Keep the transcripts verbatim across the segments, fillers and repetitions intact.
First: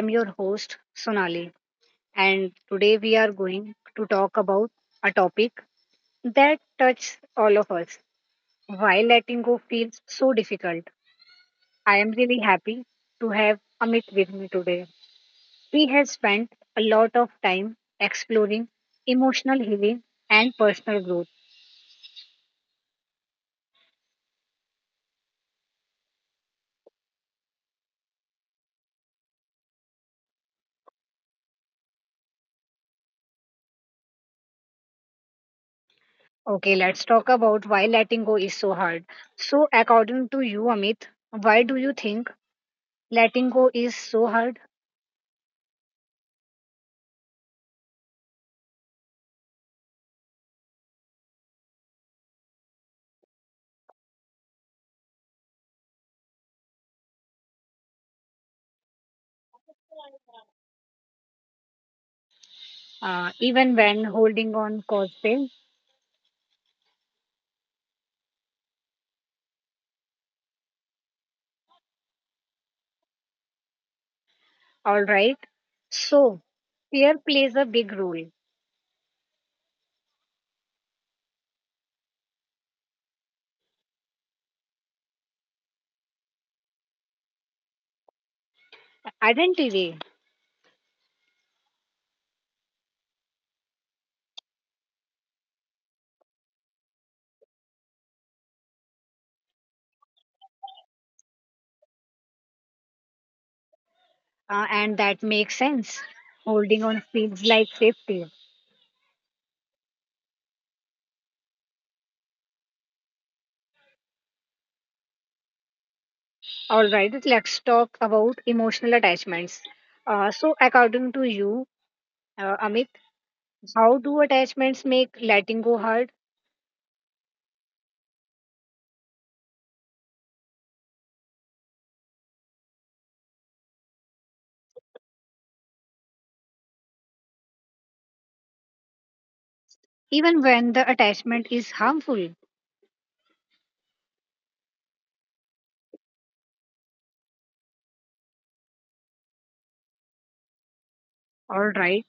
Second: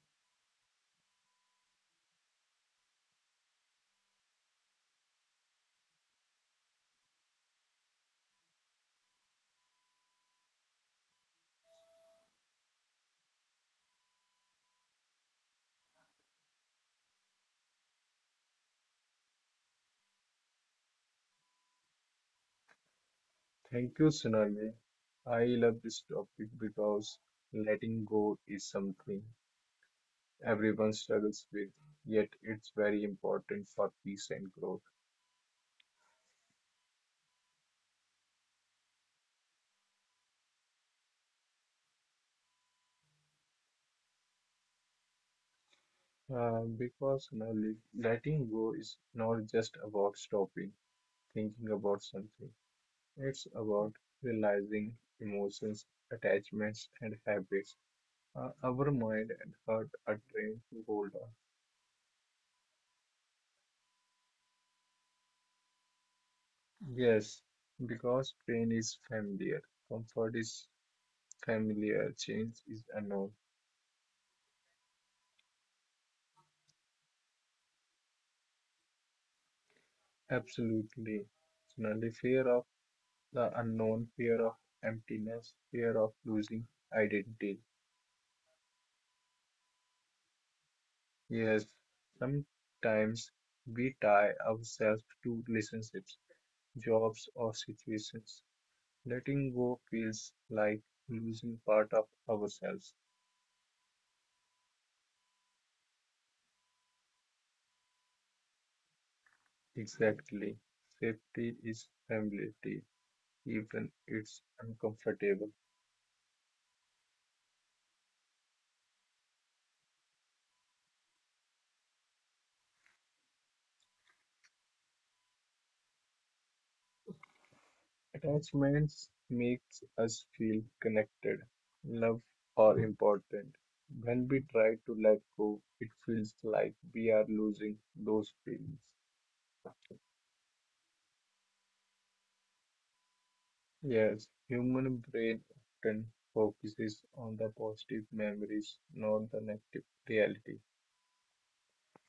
am your host, Sonali, and today we are going to talk about a topic that touches all of us. Why letting go feels so difficult. I am really happy to have Amit with me today. We have spent a lot of time exploring emotional healing and personal growth. Thank you, Sonali. I love this topic because letting go is something everyone struggles with, yet it's very important for peace and growth. Okay, let's talk about why letting go is so hard. So, according to you, Amit, why do you think? Letting go is so hard, Uh, because Sonali, letting go is not just about stopping thinking about something, it's about realizing emotions, attachments, and habits. Uh, our mind and heart are trained to hold on. uh, even when holding on cause pain. Yes, because pain is familiar, comfort is familiar, change is unknown. All right. So, fear plays a big role. Absolutely. Similarly, fear of the unknown, fear of emptiness, fear of losing identity. Identity, Yes, sometimes we tie ourselves to relationships, jobs, or situations. Letting go feels like losing part of ourselves. uh, and that makes sense. Holding on feels like safety. Exactly. Safety is familiarity, even it's uncomfortable. All right. Let's talk about emotional attachments. Uh, so, according to you, uh, Amit, how do attachments make letting go hard, Attachments makes us feel connected, loved, or important. When we try to let go, it feels like we are losing those feelings. even when the attachment is harmful? Yes, human brain often focuses on the positive memories, not the negative reality. All right.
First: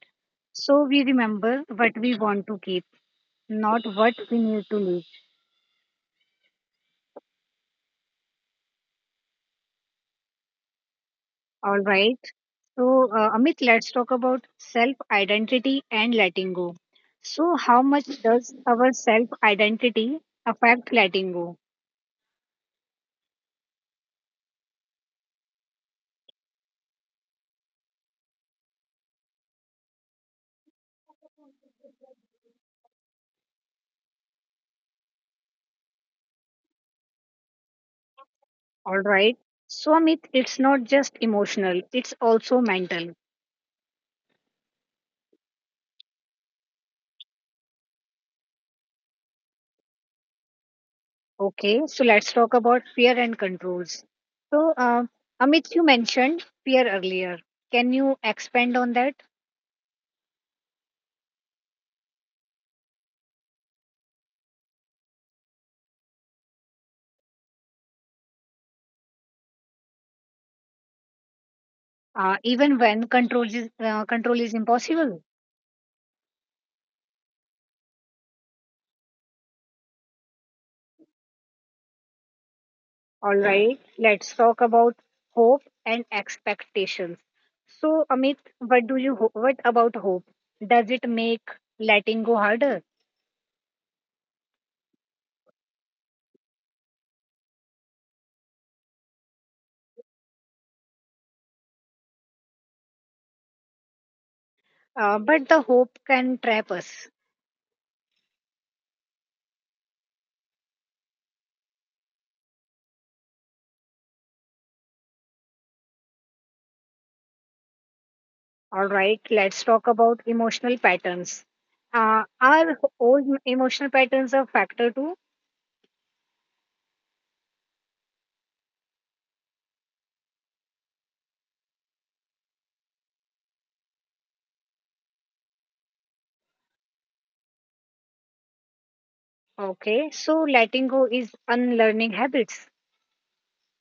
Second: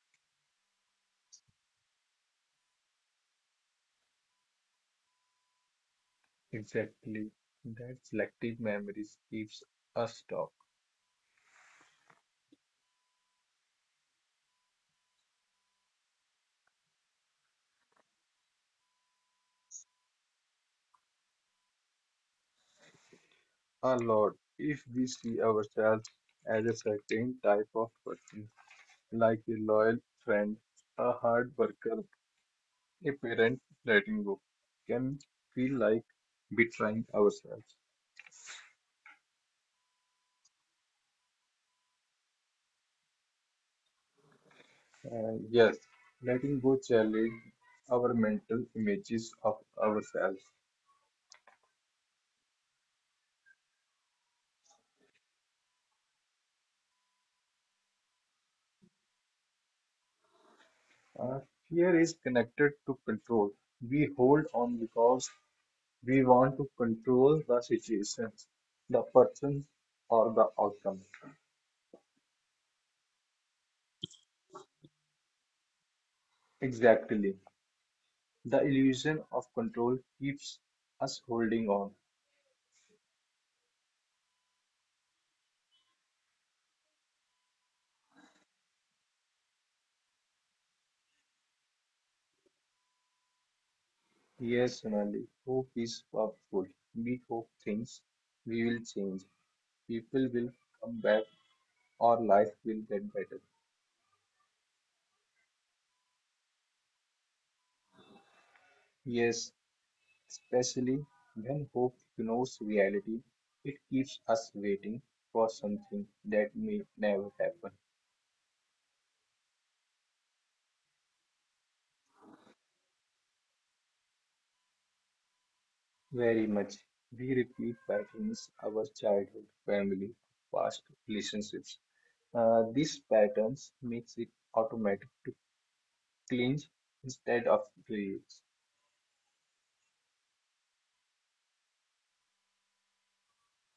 So, we remember what we want to keep, not what we need to leave. Exactly. That selective memories keeps us stuck All right. So, uh, Amit, let's talk about self identity and letting go. So, how much does our self identity affect letting go? a lot if we see ourselves as a certain type of person. Like a loyal friend, a hard worker, a parent letting go, can feel like betraying ourselves. All right. So, Amit, it's not just emotional, it's also mental. And yes, letting go challenge our mental images of ourselves. Okay. So, let's talk about fear and controls. So, uh, Amit, you mentioned fear earlier. Can you expand on that? Uh, Fear is connected to control. We hold on because we want to control the situations, the person, or the outcome. Uh, even when control is, uh, control is impossible? Exactly. The illusion of control keeps us holding on. All right, let's talk about hope and expectations. So, Amit, what do you ho- what about hope? Does it make letting go harder? Yes, Sonali, hope is powerful. We hope things we will change. People will come back or life will get better. Uh, but the hope can trap us. Yes, especially when hope ignores reality, it keeps us waiting for something that may never happen. All right, let's talk about emotional patterns. Uh, are old emotional patterns a factor too? Very much. We repeat patterns our childhood, family, past relationships. Uh, these patterns makes it automatic to cling instead of reuse. Okay, so letting go is unlearning habits.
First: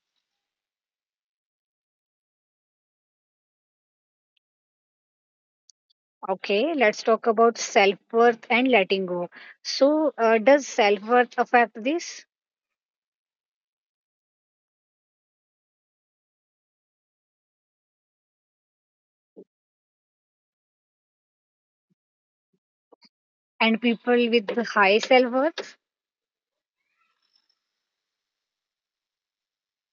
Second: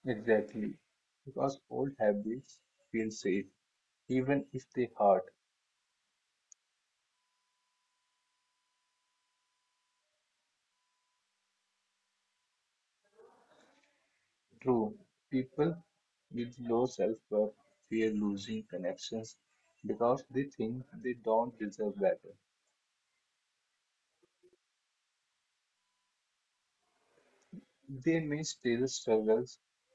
Exactly, because old habits feel safe even if they hurt. Okay, let's talk about self worth and letting go. So, uh, does self worth affect this? True, people with low self-worth fear losing connections because they think they don't deserve better. And people with the high self worth. They may still struggle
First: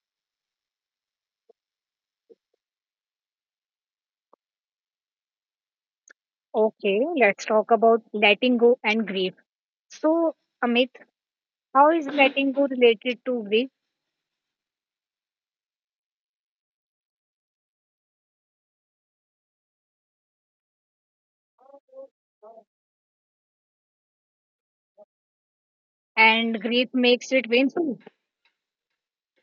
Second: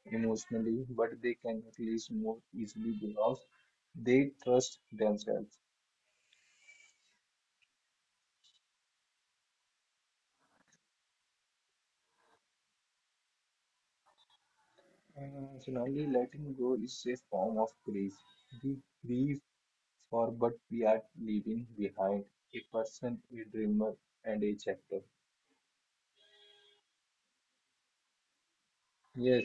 emotionally, but they can at least move easily because they trust themselves. Okay, let's talk about letting go and grief. So, Amit, how is letting go related to grief? Uh, finally, letting go is a form of grief. We grieve for but we are leaving behind a person, a dreamer, and a chapter. And grief makes it painful. Yes,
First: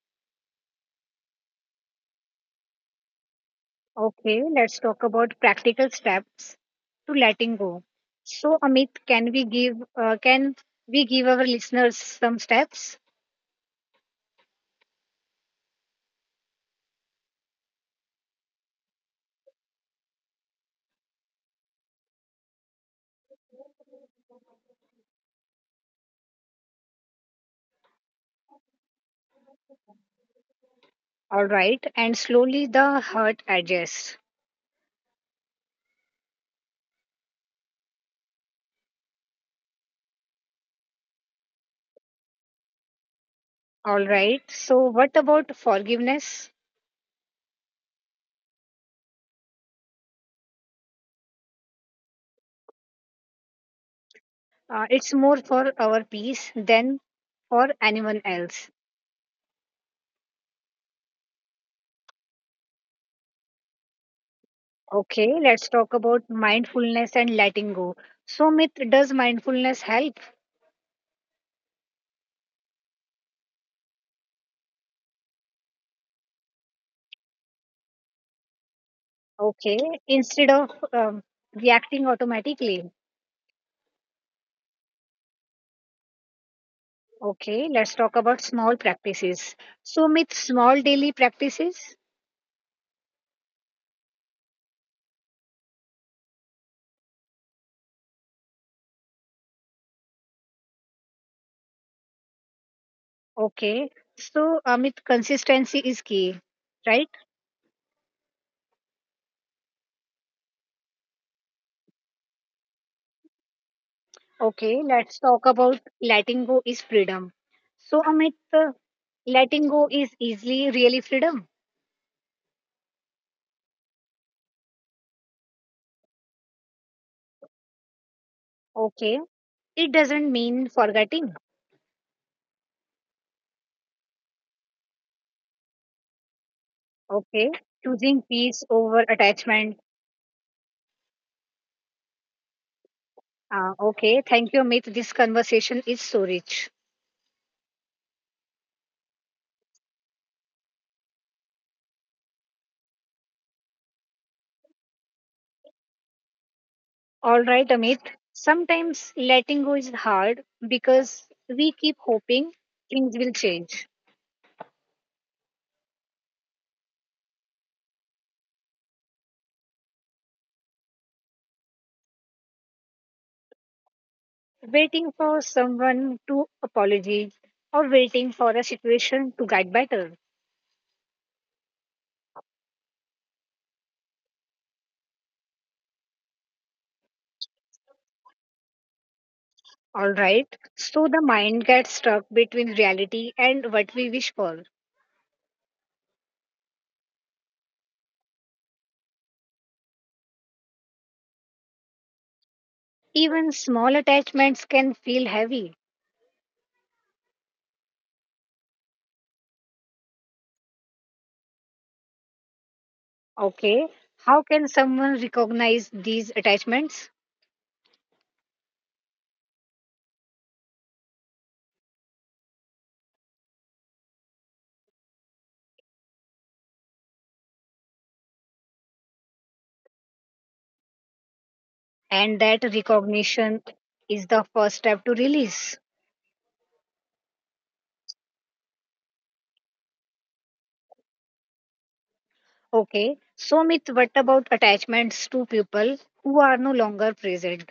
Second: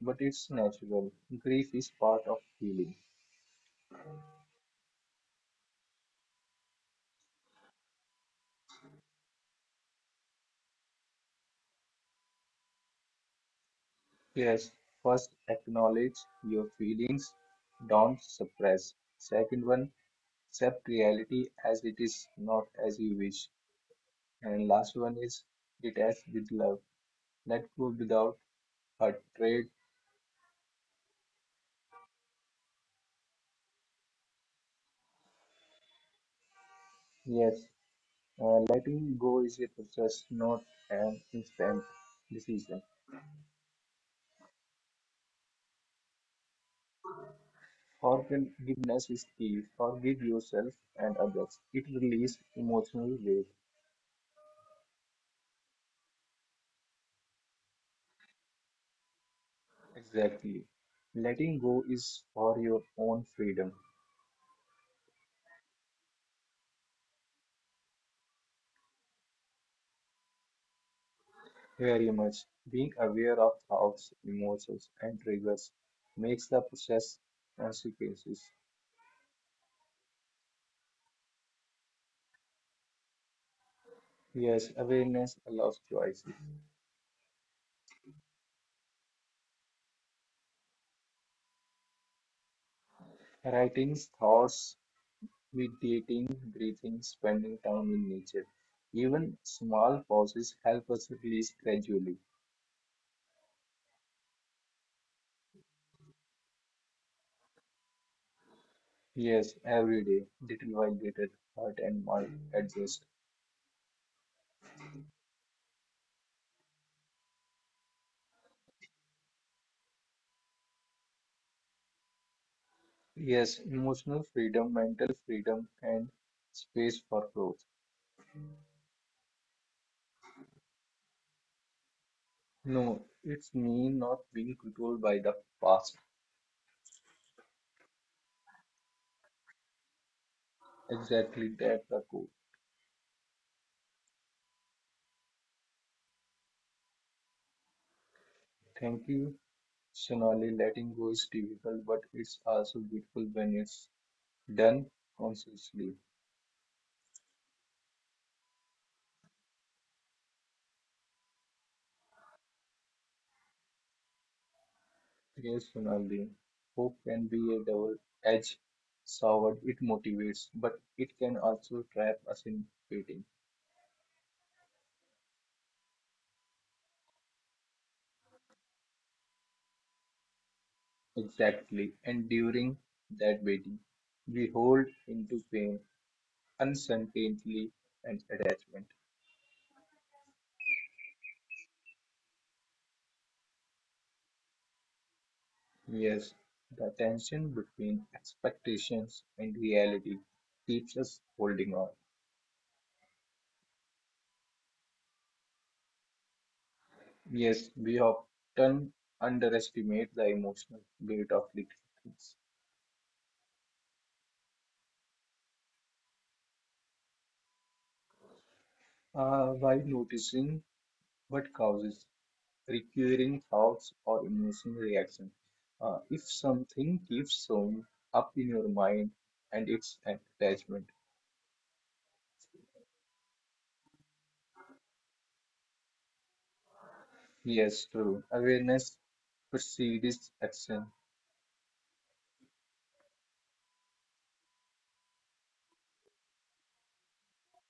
but it's natural. Grief is part of healing. Okay, let's talk about practical steps to letting go. So, Amit, can we give uh, can we give our listeners some steps? Yes, first acknowledge your feelings, don't suppress. Second one, accept reality as it is, not as you wish. And last one is detach with love. Let go without hatred. All right, and slowly the hurt adjusts. Yes, uh, letting go is a process, not an instant decision. All right. So, what about forgiveness? Forgiveness is key. Forgive yourself and others. It releases emotional weight. Uh, it's more for our peace than for anyone else. Exactly. Letting go is for your own freedom. Okay, let's talk about mindfulness and letting go. So, Myth, does mindfulness help? Very much. Being aware of thoughts, emotions, and triggers makes the process consequences. Okay, instead of um, reacting automatically. Yes, awareness allows choices. Okay, let's talk about small practices. So, Myth, small daily practices. Writing thoughts, meditating, breathing, spending time in nature. Even small pauses help us release gradually. Okay, so Amit, consistency is key, right? Yes, every day, little by little, heart and mind adjust. Okay, let's talk about letting go is freedom. So, Amit, uh, letting go is easily really freedom. Yes, emotional freedom, mental freedom, and space for growth. Okay. It doesn't mean forgetting. No, it's me not being controlled by the past. Okay. Choosing peace over attachment. Exactly that the goal. Uh, okay. Thank you, Amit. This conversation is so rich. Thank you, Sonali. Letting go is difficult, but it's also beautiful when it's done consciously. All right, Amit. Sometimes letting go is hard because we keep hoping things will change. Yes, Sonali. Hope can be a double-edged sword. It motivates, but it can also trap us in waiting. Waiting for someone to apologize or waiting for a situation to get better. Exactly. And during that waiting, we hold into pain, uncertainty, and attachment. All right. So the mind gets stuck between reality and what we wish for. Yes, the tension between expectations and reality keeps us holding on. Even small attachments can feel heavy. Yes, we often underestimate the emotional weight of little things. Okay. How can someone recognize these attachments? Uh, while noticing what causes recurring thoughts or emotional reaction. Uh, if something keeps showing up in your mind and it's an attachment. And that recognition is the first step to release. Yes, true. Awareness precedes action. Okay. So, Mit, what about attachments to people who are no longer present?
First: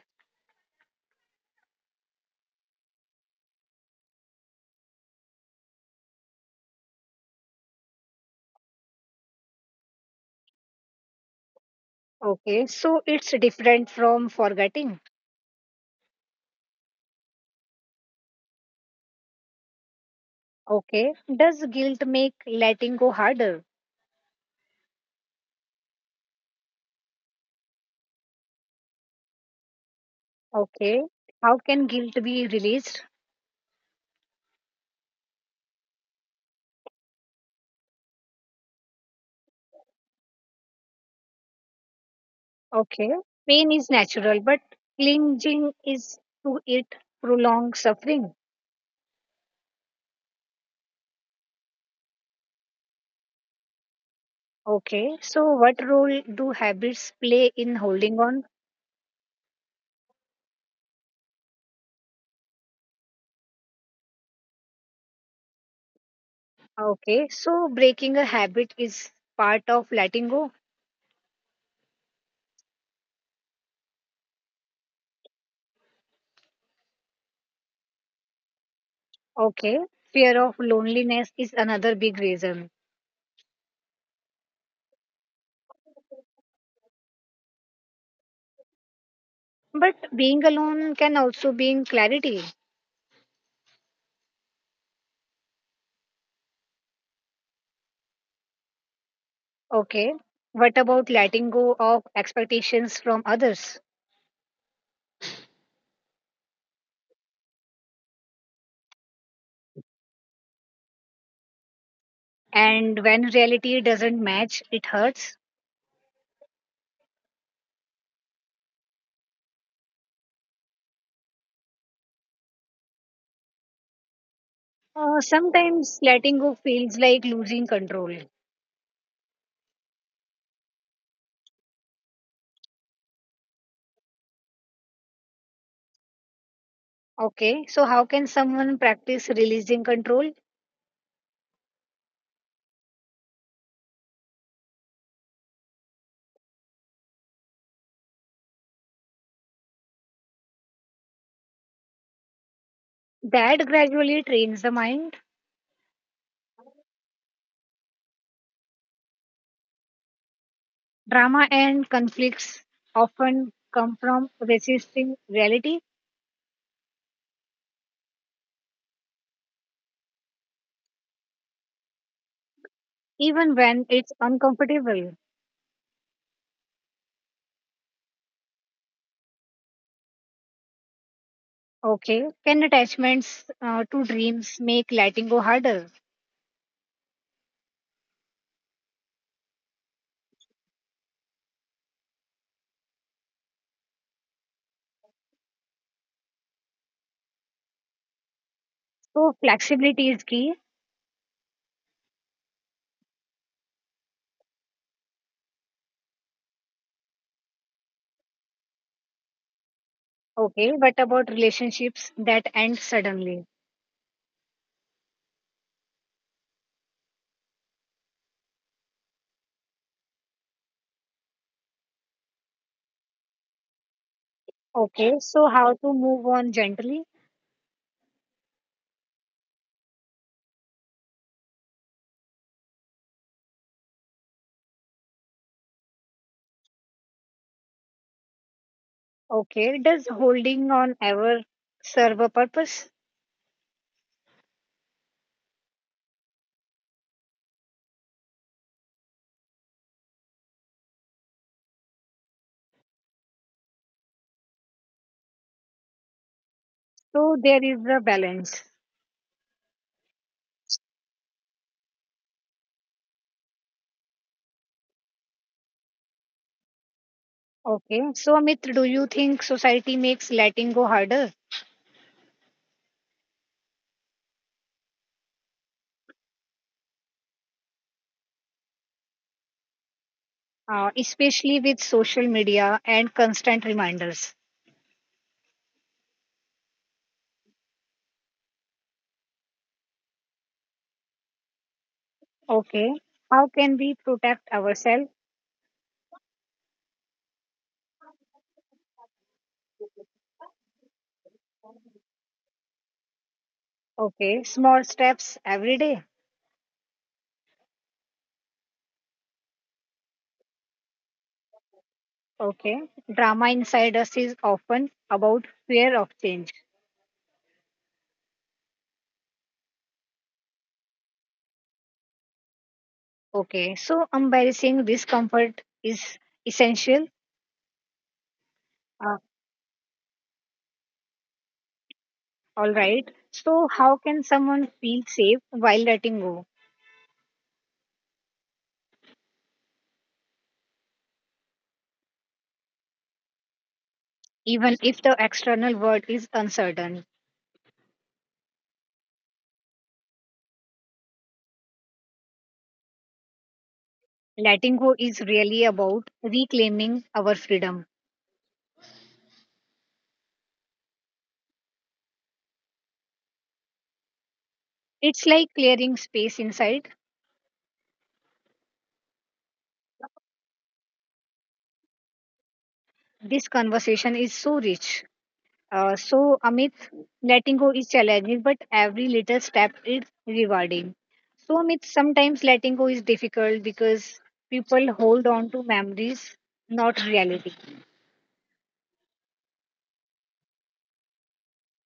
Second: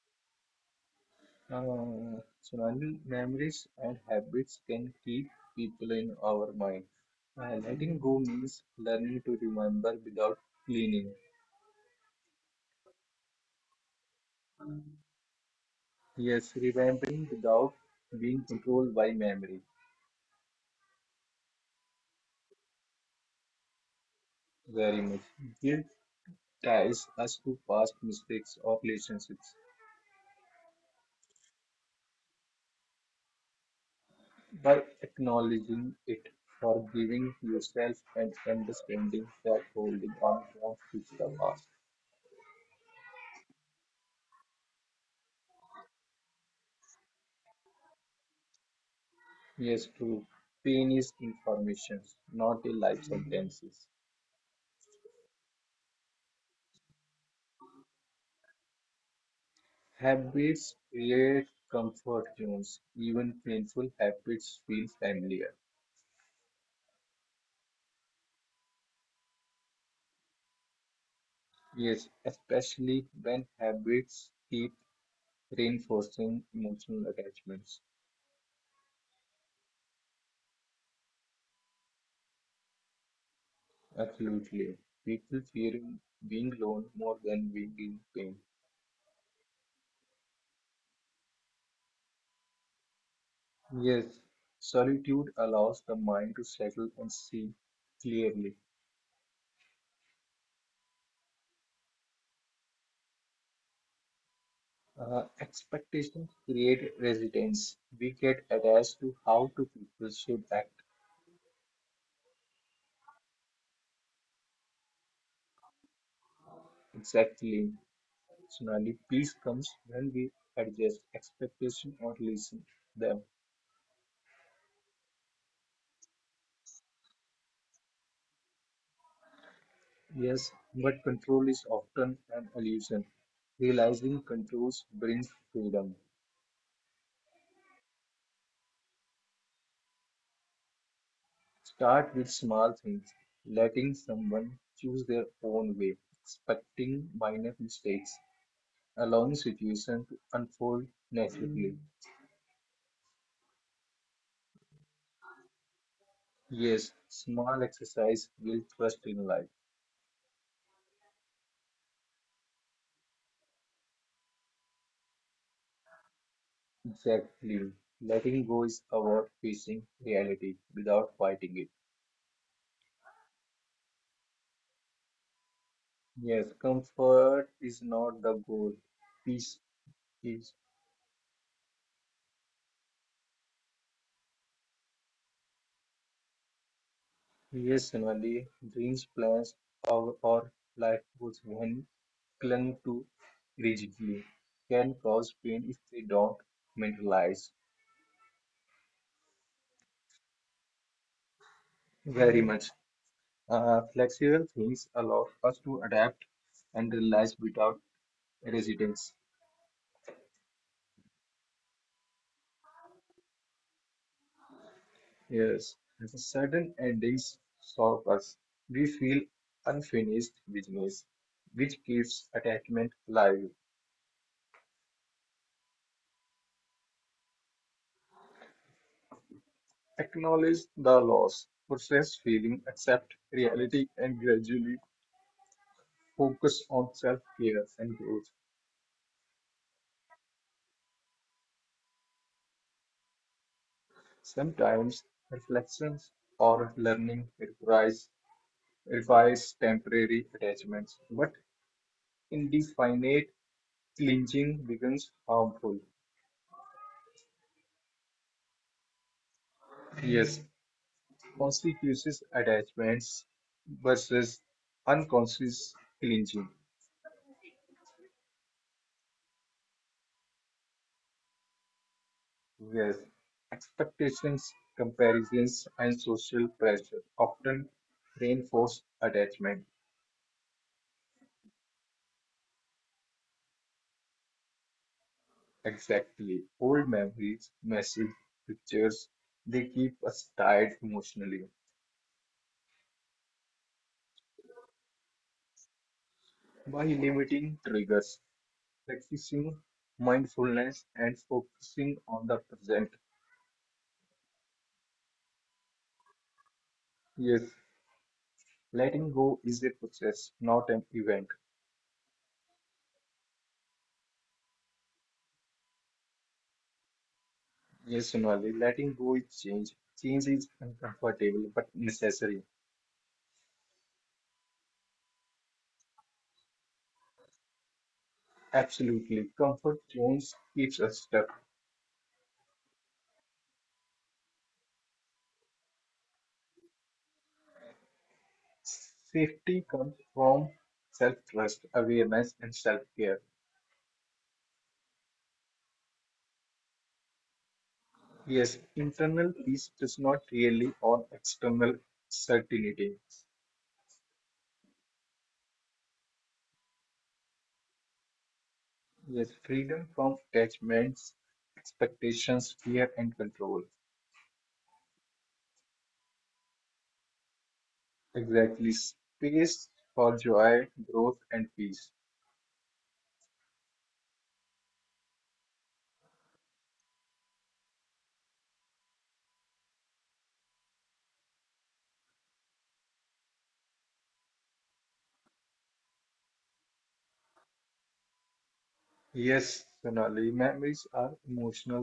Uh, surrounding memories and habits can keep people in our mind. Uh, letting go means learning to remember without cleaning. Okay. So, it's different from forgetting. Yes, remembering without being controlled by memory. Okay. Does guilt make letting go harder? Very much. Guilt ties us to past mistakes or relationships. Okay. How can guilt be released? By acknowledging it, forgiving yourself, and understanding that holding on won't fix the past. Okay. Pain is natural, but clinging is to it prolonged suffering. Yes, true. Pain is information, not a life sentences. Okay, so what role do habits play in holding on? Habits create comfort zones. Even painful habits feel familiar. Okay, so breaking a habit is part of letting go. Yes, especially when habits keep reinforcing emotional attachments. Okay, fear of loneliness is another big reason. Absolutely. People fearing being alone more than being in pain. But being alone can also bring clarity. Yes, solitude allows the mind to settle and see clearly. Okay, what about letting go of expectations from others? Uh, expectations create resistance. We get attached to how two people should act And when reality doesn't match, it hurts. exactly. Sonali, peace comes when we adjust expectation or listen them. Uh, sometimes letting go feels like losing control. Yes, but control is often an illusion. Realizing controls brings freedom. Okay, so how can someone practice releasing control? Start with small things, letting someone choose their own way, expecting minor mistakes, allowing situation to unfold naturally. That gradually trains the mind. Yes, small exercise will trust in life. Drama and conflicts often come from resisting reality, Exactly. Letting go is about facing reality without fighting it. even when it's uncomfortable. Yes, comfort is not the goal. Peace is. Okay, can attachments uh, to dreams make letting go harder? Yes, occasionally, dreams, plans, or, or life goals, when clung to rigidly, can cause pain if they don't mentalize So, flexibility is key. very much. Uh, flexible things allow us to adapt and realize without resistance. Okay, what about relationships that end suddenly? Yes, certain endings stop us. We feel unfinished business, which keeps attachment alive. Okay, so how to move on gently? Acknowledge the loss, process feeling, accept reality, and gradually focus on self care and growth. Okay, does holding on ever serve a purpose? Sometimes reflections or learning requires, requires temporary attachments, but indefinite clinging becomes harmful. So, there is a balance. Yes, conspicuous attachments versus unconscious clinging. Okay. So, Amit, do you think society makes letting go harder, Yes, expectations, comparisons, and social pressure often reinforce attachment. uh, especially with social media and constant reminders? Exactly. Old memories, messages, pictures, they keep us tied emotionally. Okay. How can we protect ourselves? By limiting triggers, practicing mindfulness, and focusing on the present. Okay. Small steps every day. Yes, letting go is a process, not an event. Okay. Drama inside us is often about fear of change. Yes, Sonali, letting go is change. Change is uncomfortable but necessary. Okay. So, embarrassing discomfort is essential. Uh, Absolutely. Comfort zones keeps us stuck. all right. So, how can someone feel safe while letting go, Safety comes from self-trust, awareness, and self-care. even if the external world is uncertain? Yes, internal peace does not really on external certainty. Letting go is really about reclaiming our freedom. Yes, freedom from attachments, expectations, fear, and control. It's like clearing space inside. Exactly. Space for joy, growth, and peace. This conversation is so rich. Uh, so, Amit, letting go is challenging, but every little step is rewarding. So, Amit, sometimes letting go is difficult because people hold on to memories, not reality. Yes, Sonali, memories are emotional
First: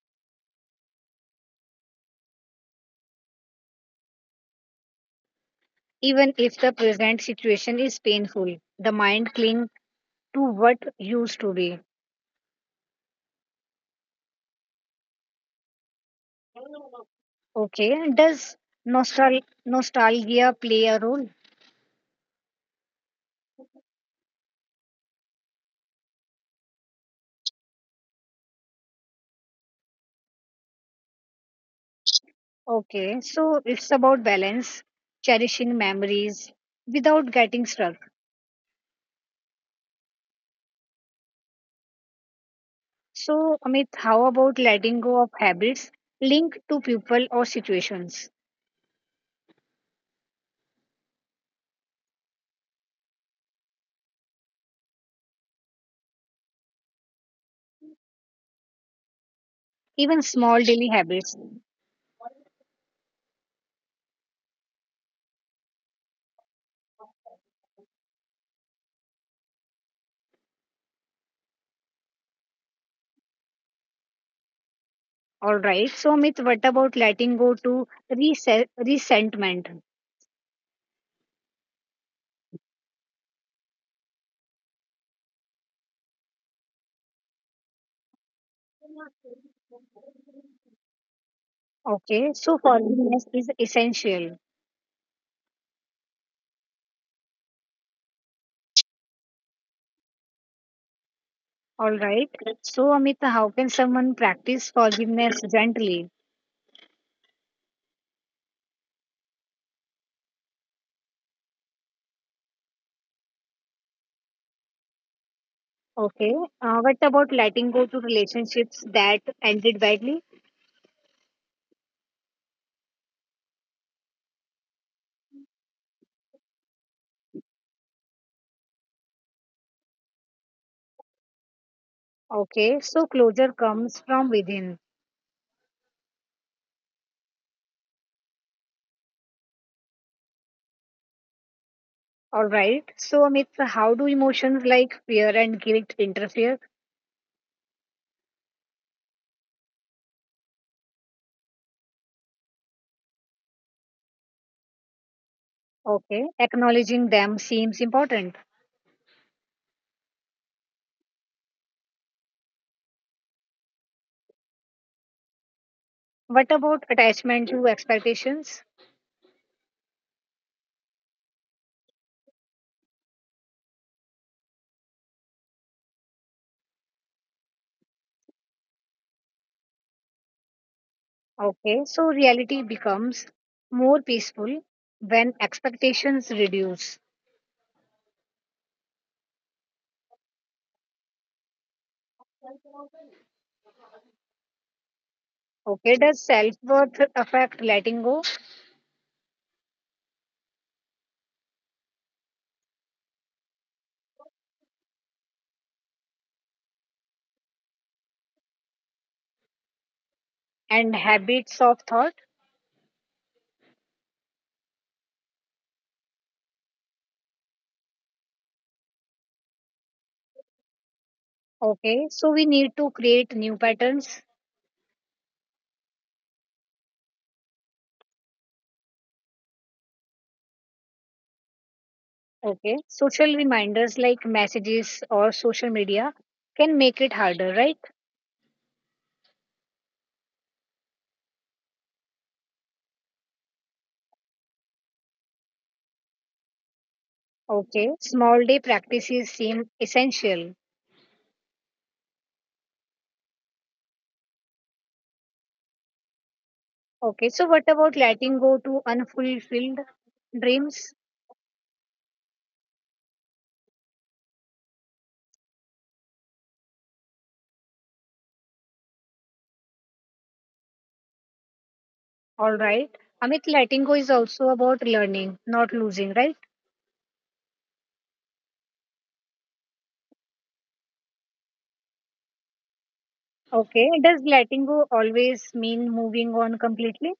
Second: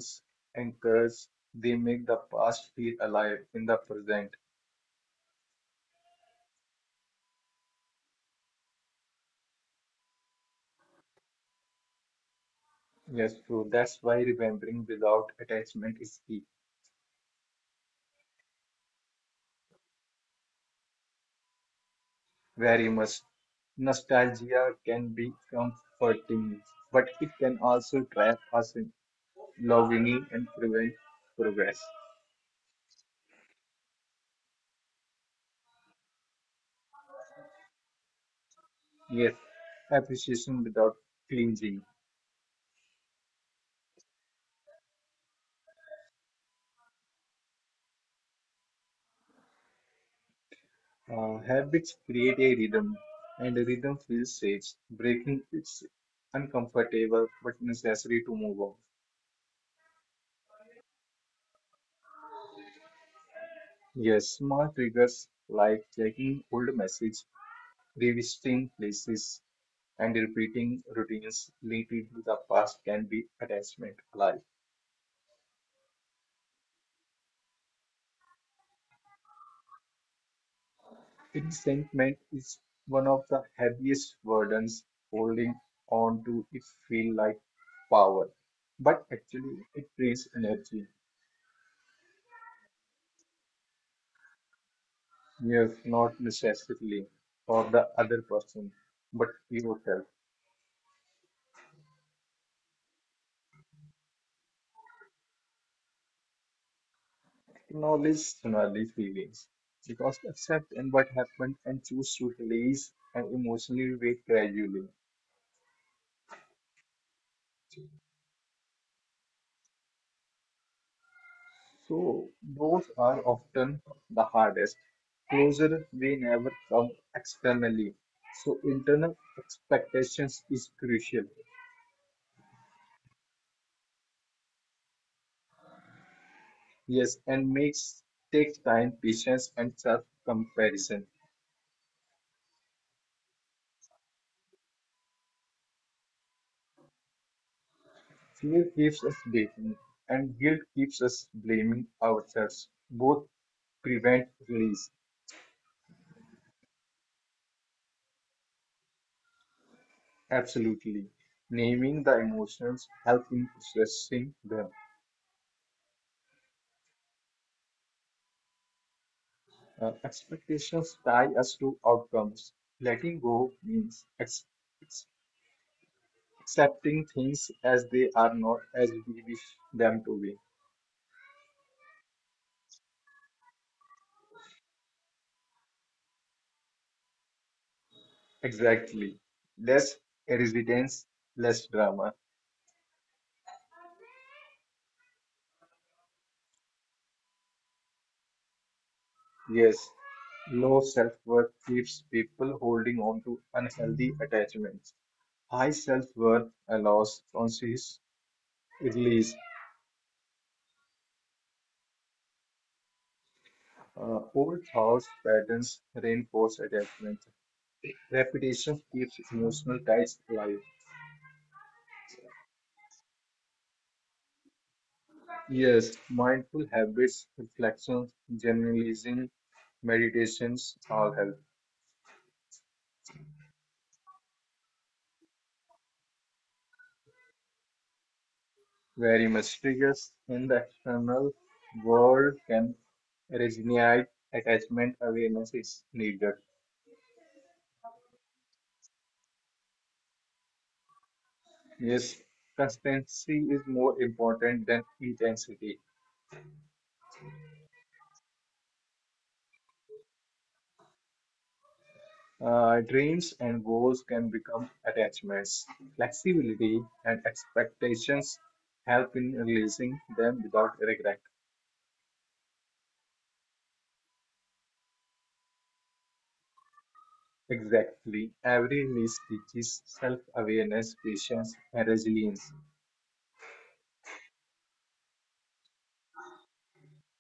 anchors. They make the past feel alive in the present. Even if the present situation is painful, the mind clings to what used to be. Yes, true. That's why remembering without attachment is key. Okay, does nostal nostalgia play a role? Very much. Nostalgia can be comforting, but it can also trap us in longing and prevent progress. Okay, so it's about balance, cherishing memories without getting stuck. Yes, appreciation without cleansing. So, Amit, how about letting go of habits linked to people or situations, Uh, habits create a rhythm, and a rhythm feels safe. Breaking it's uncomfortable but necessary to move on. even small daily habits? Yes, small triggers like checking old messages, revisiting places and repeating routines related to the past can be attachment alive. All right. So, Amit, what about letting go to rese- resentment? Resentment is one of the heaviest burdens holding on to it feel like power. But actually it drains energy. Okay, so forgiveness is essential. Yes, not necessarily for the other person, but yourself. All right. So, Amit, how can someone practice forgiveness gently? Acknowledge Sonali feelings. Because accept and what happened and choose to release and emotionally wait gradually. Okay. Uh, what about letting go to relationships that ended badly? So those are often the hardest. Closure we never come externally. So internal expectations is crucial. Okay, so closure comes from within. Yes, and makes takes time, patience, and self-comparison. All right. So, Amit, so how do emotions like fear and guilt interfere? Fear keeps us waiting, and guilt keeps us blaming ourselves. Both prevent release. Okay, acknowledging them seems important. Absolutely. Naming the emotions help in processing them. What about attachment to expectations? Uh, expectations tie us to outcomes. Letting go means ex- ex- accepting things as they are not as we wish them to be. Okay, so reality becomes more peaceful when expectations reduce. Exactly. Less resistance, less drama. Okay, does self worth affect letting go Yes, low self worth keeps people holding on to unhealthy attachments. High self worth allows conscious release. and habits of thought? Uh, old thoughts, patterns reinforce attachment. Repetition keeps emotional ties alive. Okay, so we need to create new patterns. Yes, mindful habits, reflections, generalizing, meditations all help. Okay. Social reminders like messages or social media can make it harder, right? Very much triggers in the external world can originate attachment awareness is needed. Okay. Small day practices seem essential. Yes, consistency is more important than intensity. Okay. So, what about letting go to unfulfilled dreams? Uh, dreams and goals can become attachments. Flexibility and expectations help in releasing them without regret. All right. Amit, letting go is also about learning, not losing, right? Exactly. Every release teaches self-awareness, patience, and resilience. Okay. Does letting go always mean moving on completely?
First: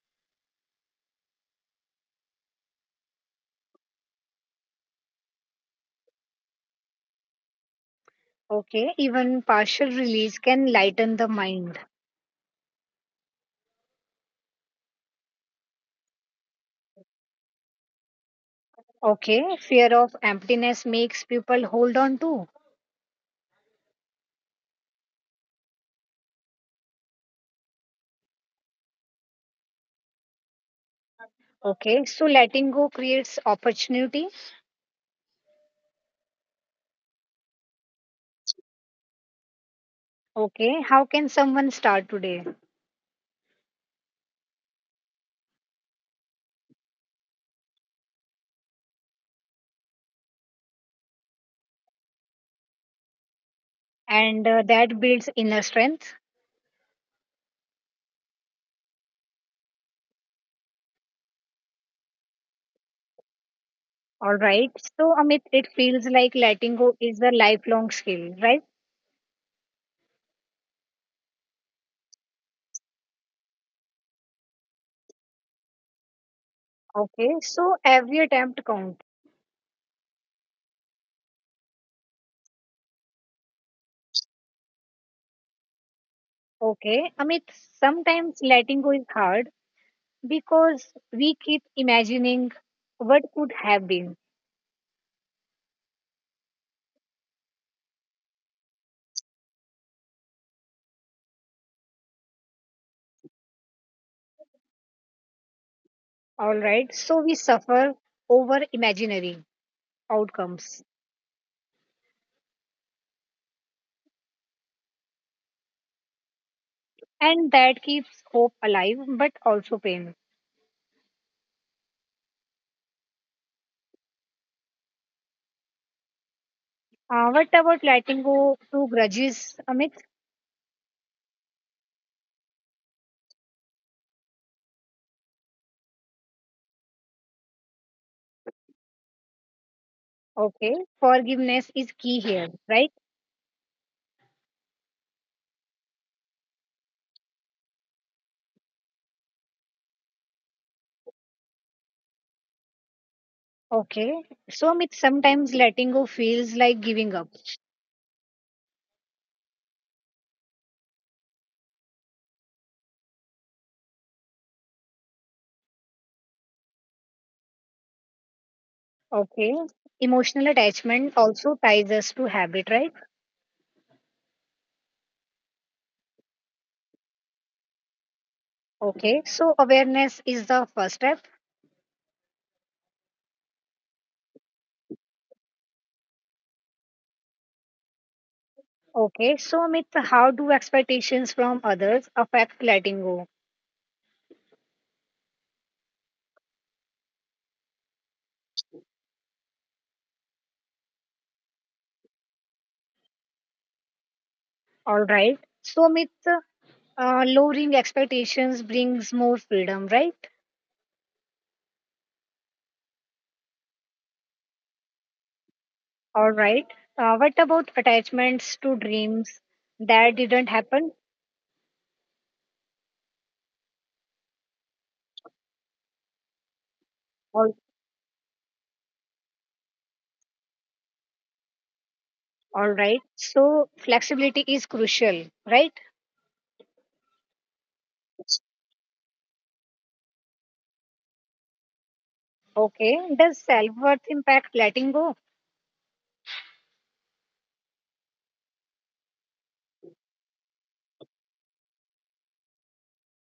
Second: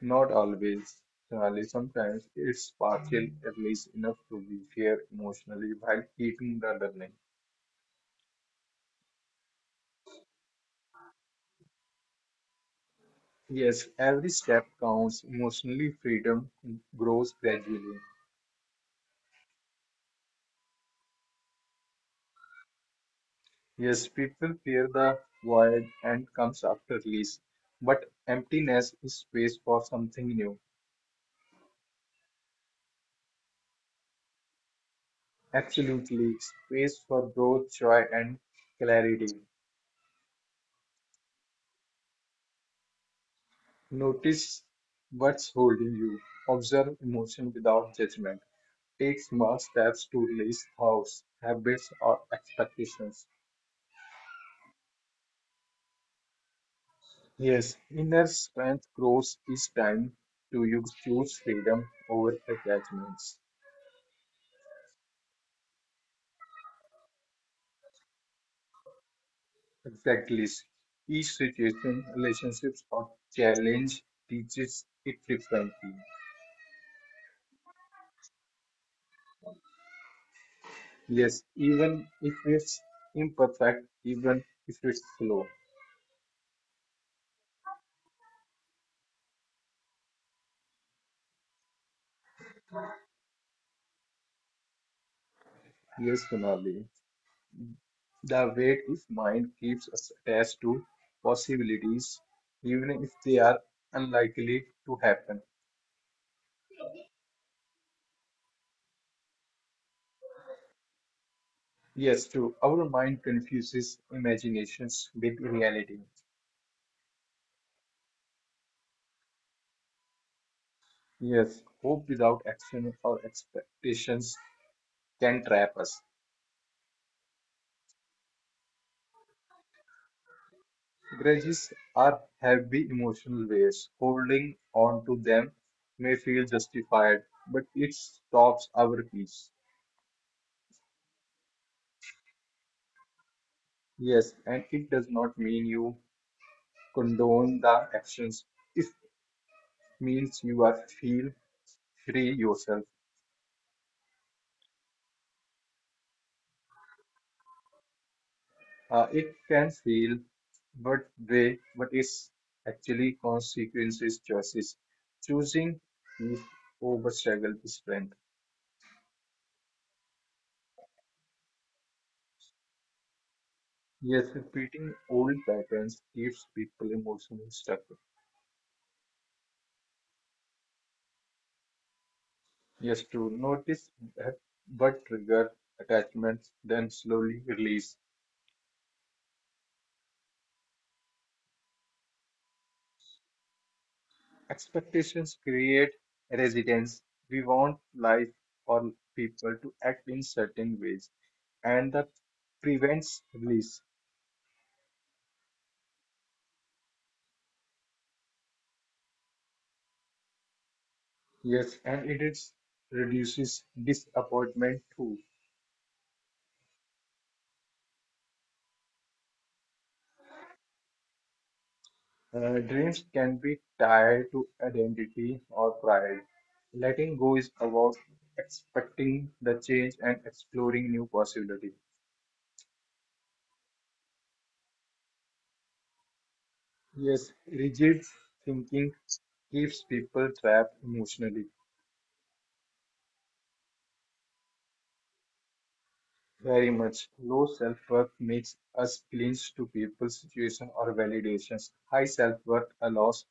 Not always. Surely sometimes it's partial release enough to be fair emotionally while keeping the learning. Okay. Even partial release can lighten the mind. Yes, every step counts. Emotionally, freedom grows gradually. Okay. Fear of emptiness makes people hold on to. Yes, people fear the void and comes after release, but emptiness is space for something new. Okay, so letting go creates opportunity. Absolutely, space for growth, joy, and clarity. Okay, how can someone start today? Notice what's holding you. Observe emotion without judgment. Take small steps to release thoughts, habits, or expectations. And uh, that builds inner strength. Yes, inner strength grows each time to you choose freedom over attachments. All right. So, Amit, it feels like letting go is a lifelong skill, right? Exactly. Each situation, relationships, or challenge teaches it differently. Okay, so every attempt counts. Yes, even if it's imperfect, even if it's slow. Okay, Amit, sometimes letting go is hard because we keep imagining what could have been. Yes, Sonali. The weight of mind keeps us attached to possibilities, even if they are unlikely to happen. All right, so we suffer over imaginary outcomes, Yes, true. Our mind confuses imaginations with reality. and that keeps hope alive but also pain. Yes, hope without action or expectations can trap us. Uh, what about letting go to grudges, Amit? Grudges are heavy emotional weights. Holding on to them may feel justified, but it stops our peace. Okay, forgiveness is key here, right? Yes, and it does not mean you condone the actions. If means you are feel free yourself. Okay, so Amit, sometimes letting go feels like giving up. Uh, it can feel what way, but it's actually consequences choices. Choosing peace over struggle is strength. Okay, emotional attachment also ties us to habit, right? Yes, repeating old patterns keeps people emotionally stuck. Okay, so awareness is the first step. Yes, to notice that, but trigger attachments, then slowly release. Okay, so Amit, how do expectations from others affect letting go? Expectations create resistance. We want life or people to act in certain ways, and that prevents release. All right, so Amit, uh, lowering expectations brings more freedom, right? Yes, and it is reduces disappointment too. All right. Uh, what about attachments to dreams that didn't happen? Uh, dreams can be tied to identity or pride. Letting go is All, about expecting the change and exploring new possibilities. all right. So flexibility is crucial, right? Yes, rigid thinking keeps people trapped emotionally. Okay. Does self-worth impact letting go? Very much. Low self-worth makes us clinch to people, situations, or validations. High self-worth allows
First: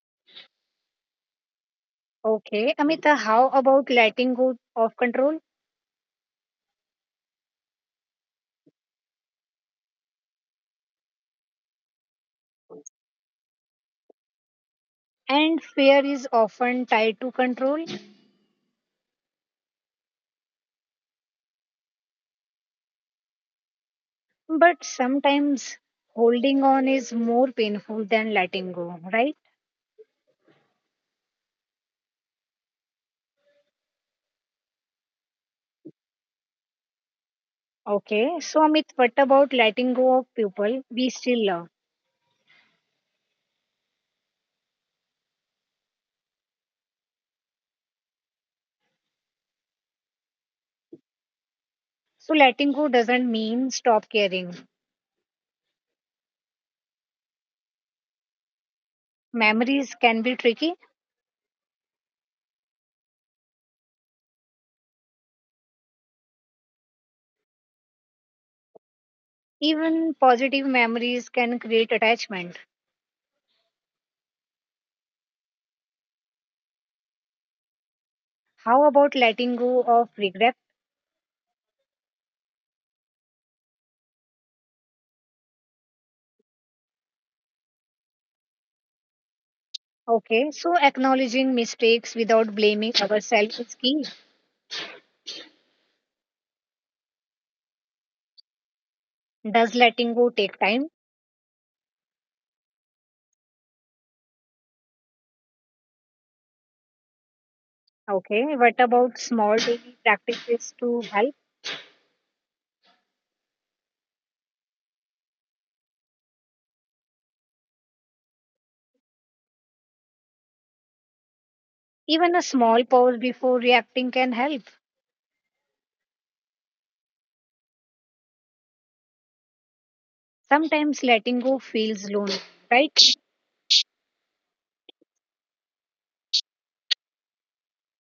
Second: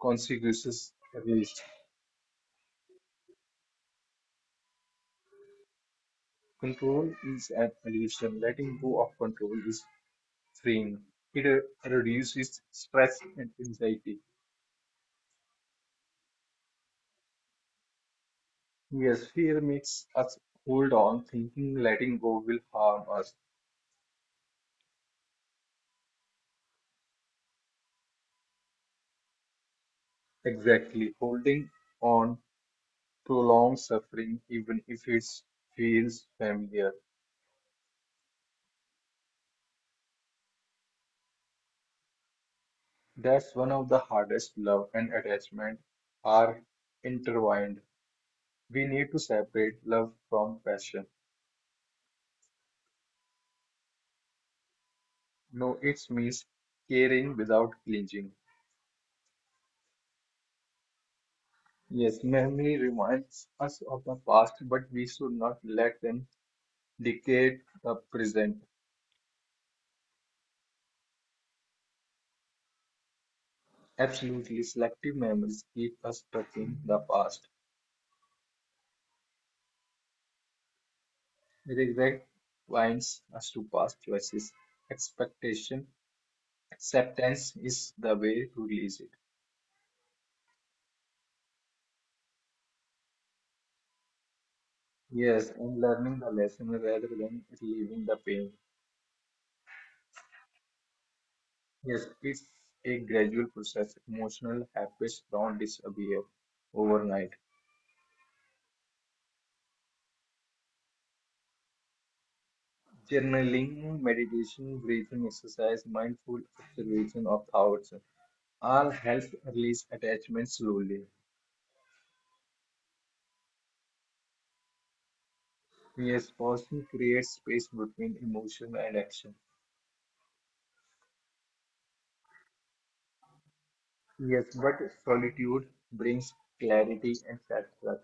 consequences erased. Okay. Amita, how about letting go of control? Control is an illusion. Letting go of control is freeing. It uh, reduces stress and anxiety. And fear is often tied to control, Yes, fear makes us hold on, thinking letting go will harm us. but sometimes holding on is more painful than letting go, right? Exactly. Holding on prolongs suffering, even if it feels familiar. Okay. So, Amit, what about letting go of people we still love? That's one of the hardest. Love and attachment are intertwined. We need to separate love from passion. So, letting go doesn't mean stop caring. No, it means caring without clinging. Memories can be tricky. Yes, memory reminds us of the past, but we should not let them dictate the present. Even positive memories can create attachment. Absolutely, selective memories keep us stuck in the past. How about letting go of regret? Regret binds us to past choices. Expectation, acceptance is the way to release it. Okay, so acknowledging mistakes without blaming ourselves is key. Yes, and learning the lesson rather than relieving the pain. Does letting go take time? Yes, it's a gradual process. Emotional habits don't disappear overnight. Okay, what about small daily practices to help? Journaling, meditation, breathing exercise, mindful observation of thoughts all help release attachment slowly. Even a small pause before reacting can help. Yes, pausing creates space between emotion and action. Sometimes letting go feels lonely, right? Yes, but solitude brings clarity and satisfaction.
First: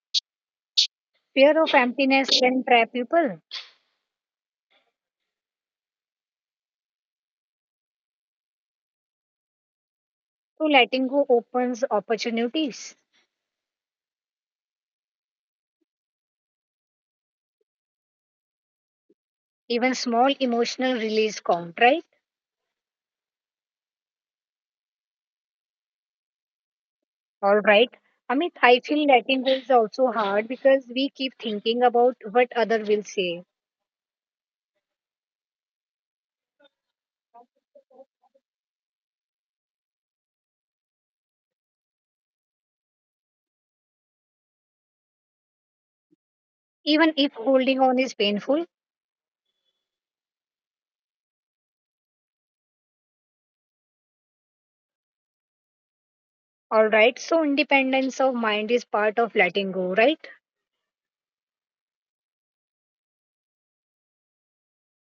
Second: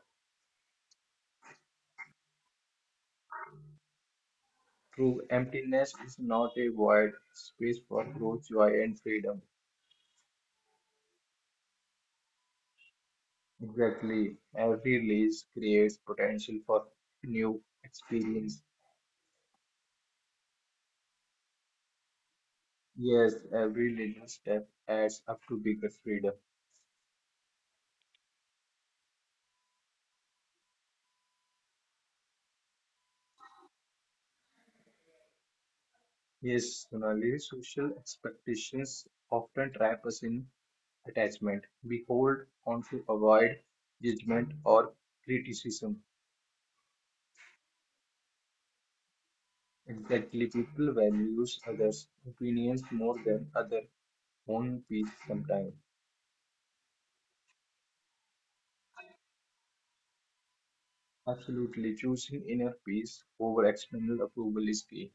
Fear of emptiness can trap people. True, emptiness is not a void, it's space for growth, joy, and freedom. So letting go opens opportunities. Exactly. Every release creates potential for new experience. Even small emotional release count, right? Yes, every little step adds up to bigger freedom. All right. Amit, I feel letting go is also hard because we keep thinking about what other will say. Yes, Sonali, social expectations often trap us in attachment. We hold on to avoid judgment or criticism. Even if holding on is painful, Exactly, people values others' opinions more than other own peace sometimes. all right. So independence of mind is part of letting go, right? Absolutely, choosing inner peace over external approval is key.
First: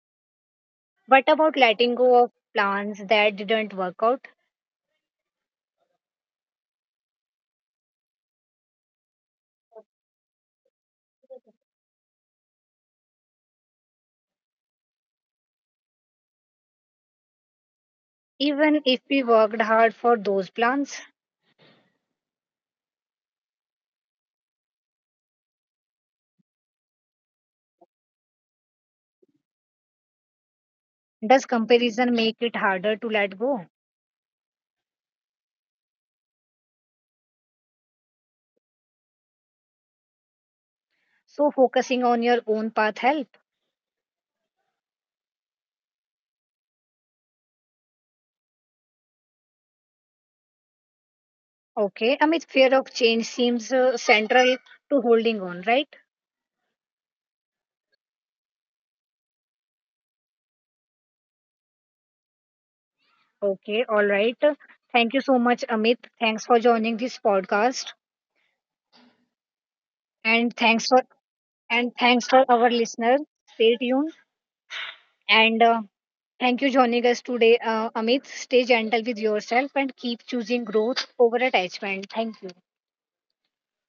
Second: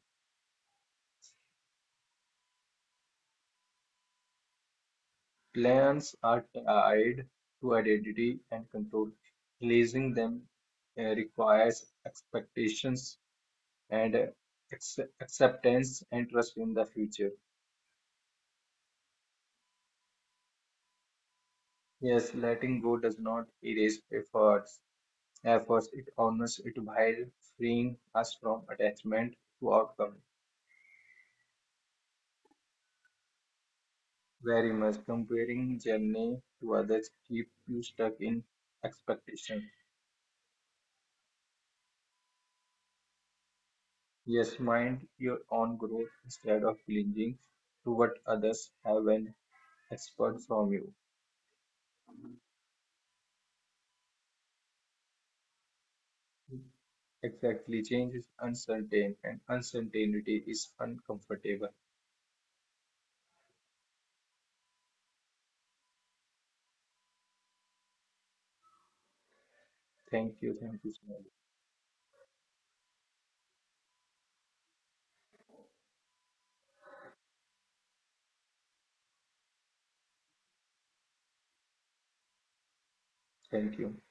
What about letting go of plans that didn't work out? Plans are uh, tied to identity and control. Releasing them uh, requires expectations and uh, acce- acceptance and trust in the future. Even if we worked hard for those plans, Yes, letting go does not erase efforts. Efforts it honors it by freeing us from attachment to outcome. does comparison make it harder to let go? Very much comparing journey to others keep you stuck in expectations. So focusing on your own path helps. Yes, mind your own growth instead of clinging to what others have and expect from you. Okay, I mean, fear of change seems uh, central to holding on, right? Exactly, change is uncertain and uncertainty is uncomfortable. Okay, all right. Thank you so much, Amit. Thanks for joining this podcast, Thank and you, thank thanks you, for Sonali. and thanks for our listener. Stay tuned, and uh, thank you joining us today, uh, Amit. Stay gentle with yourself and keep choosing growth over attachment. Thank you. Thank you.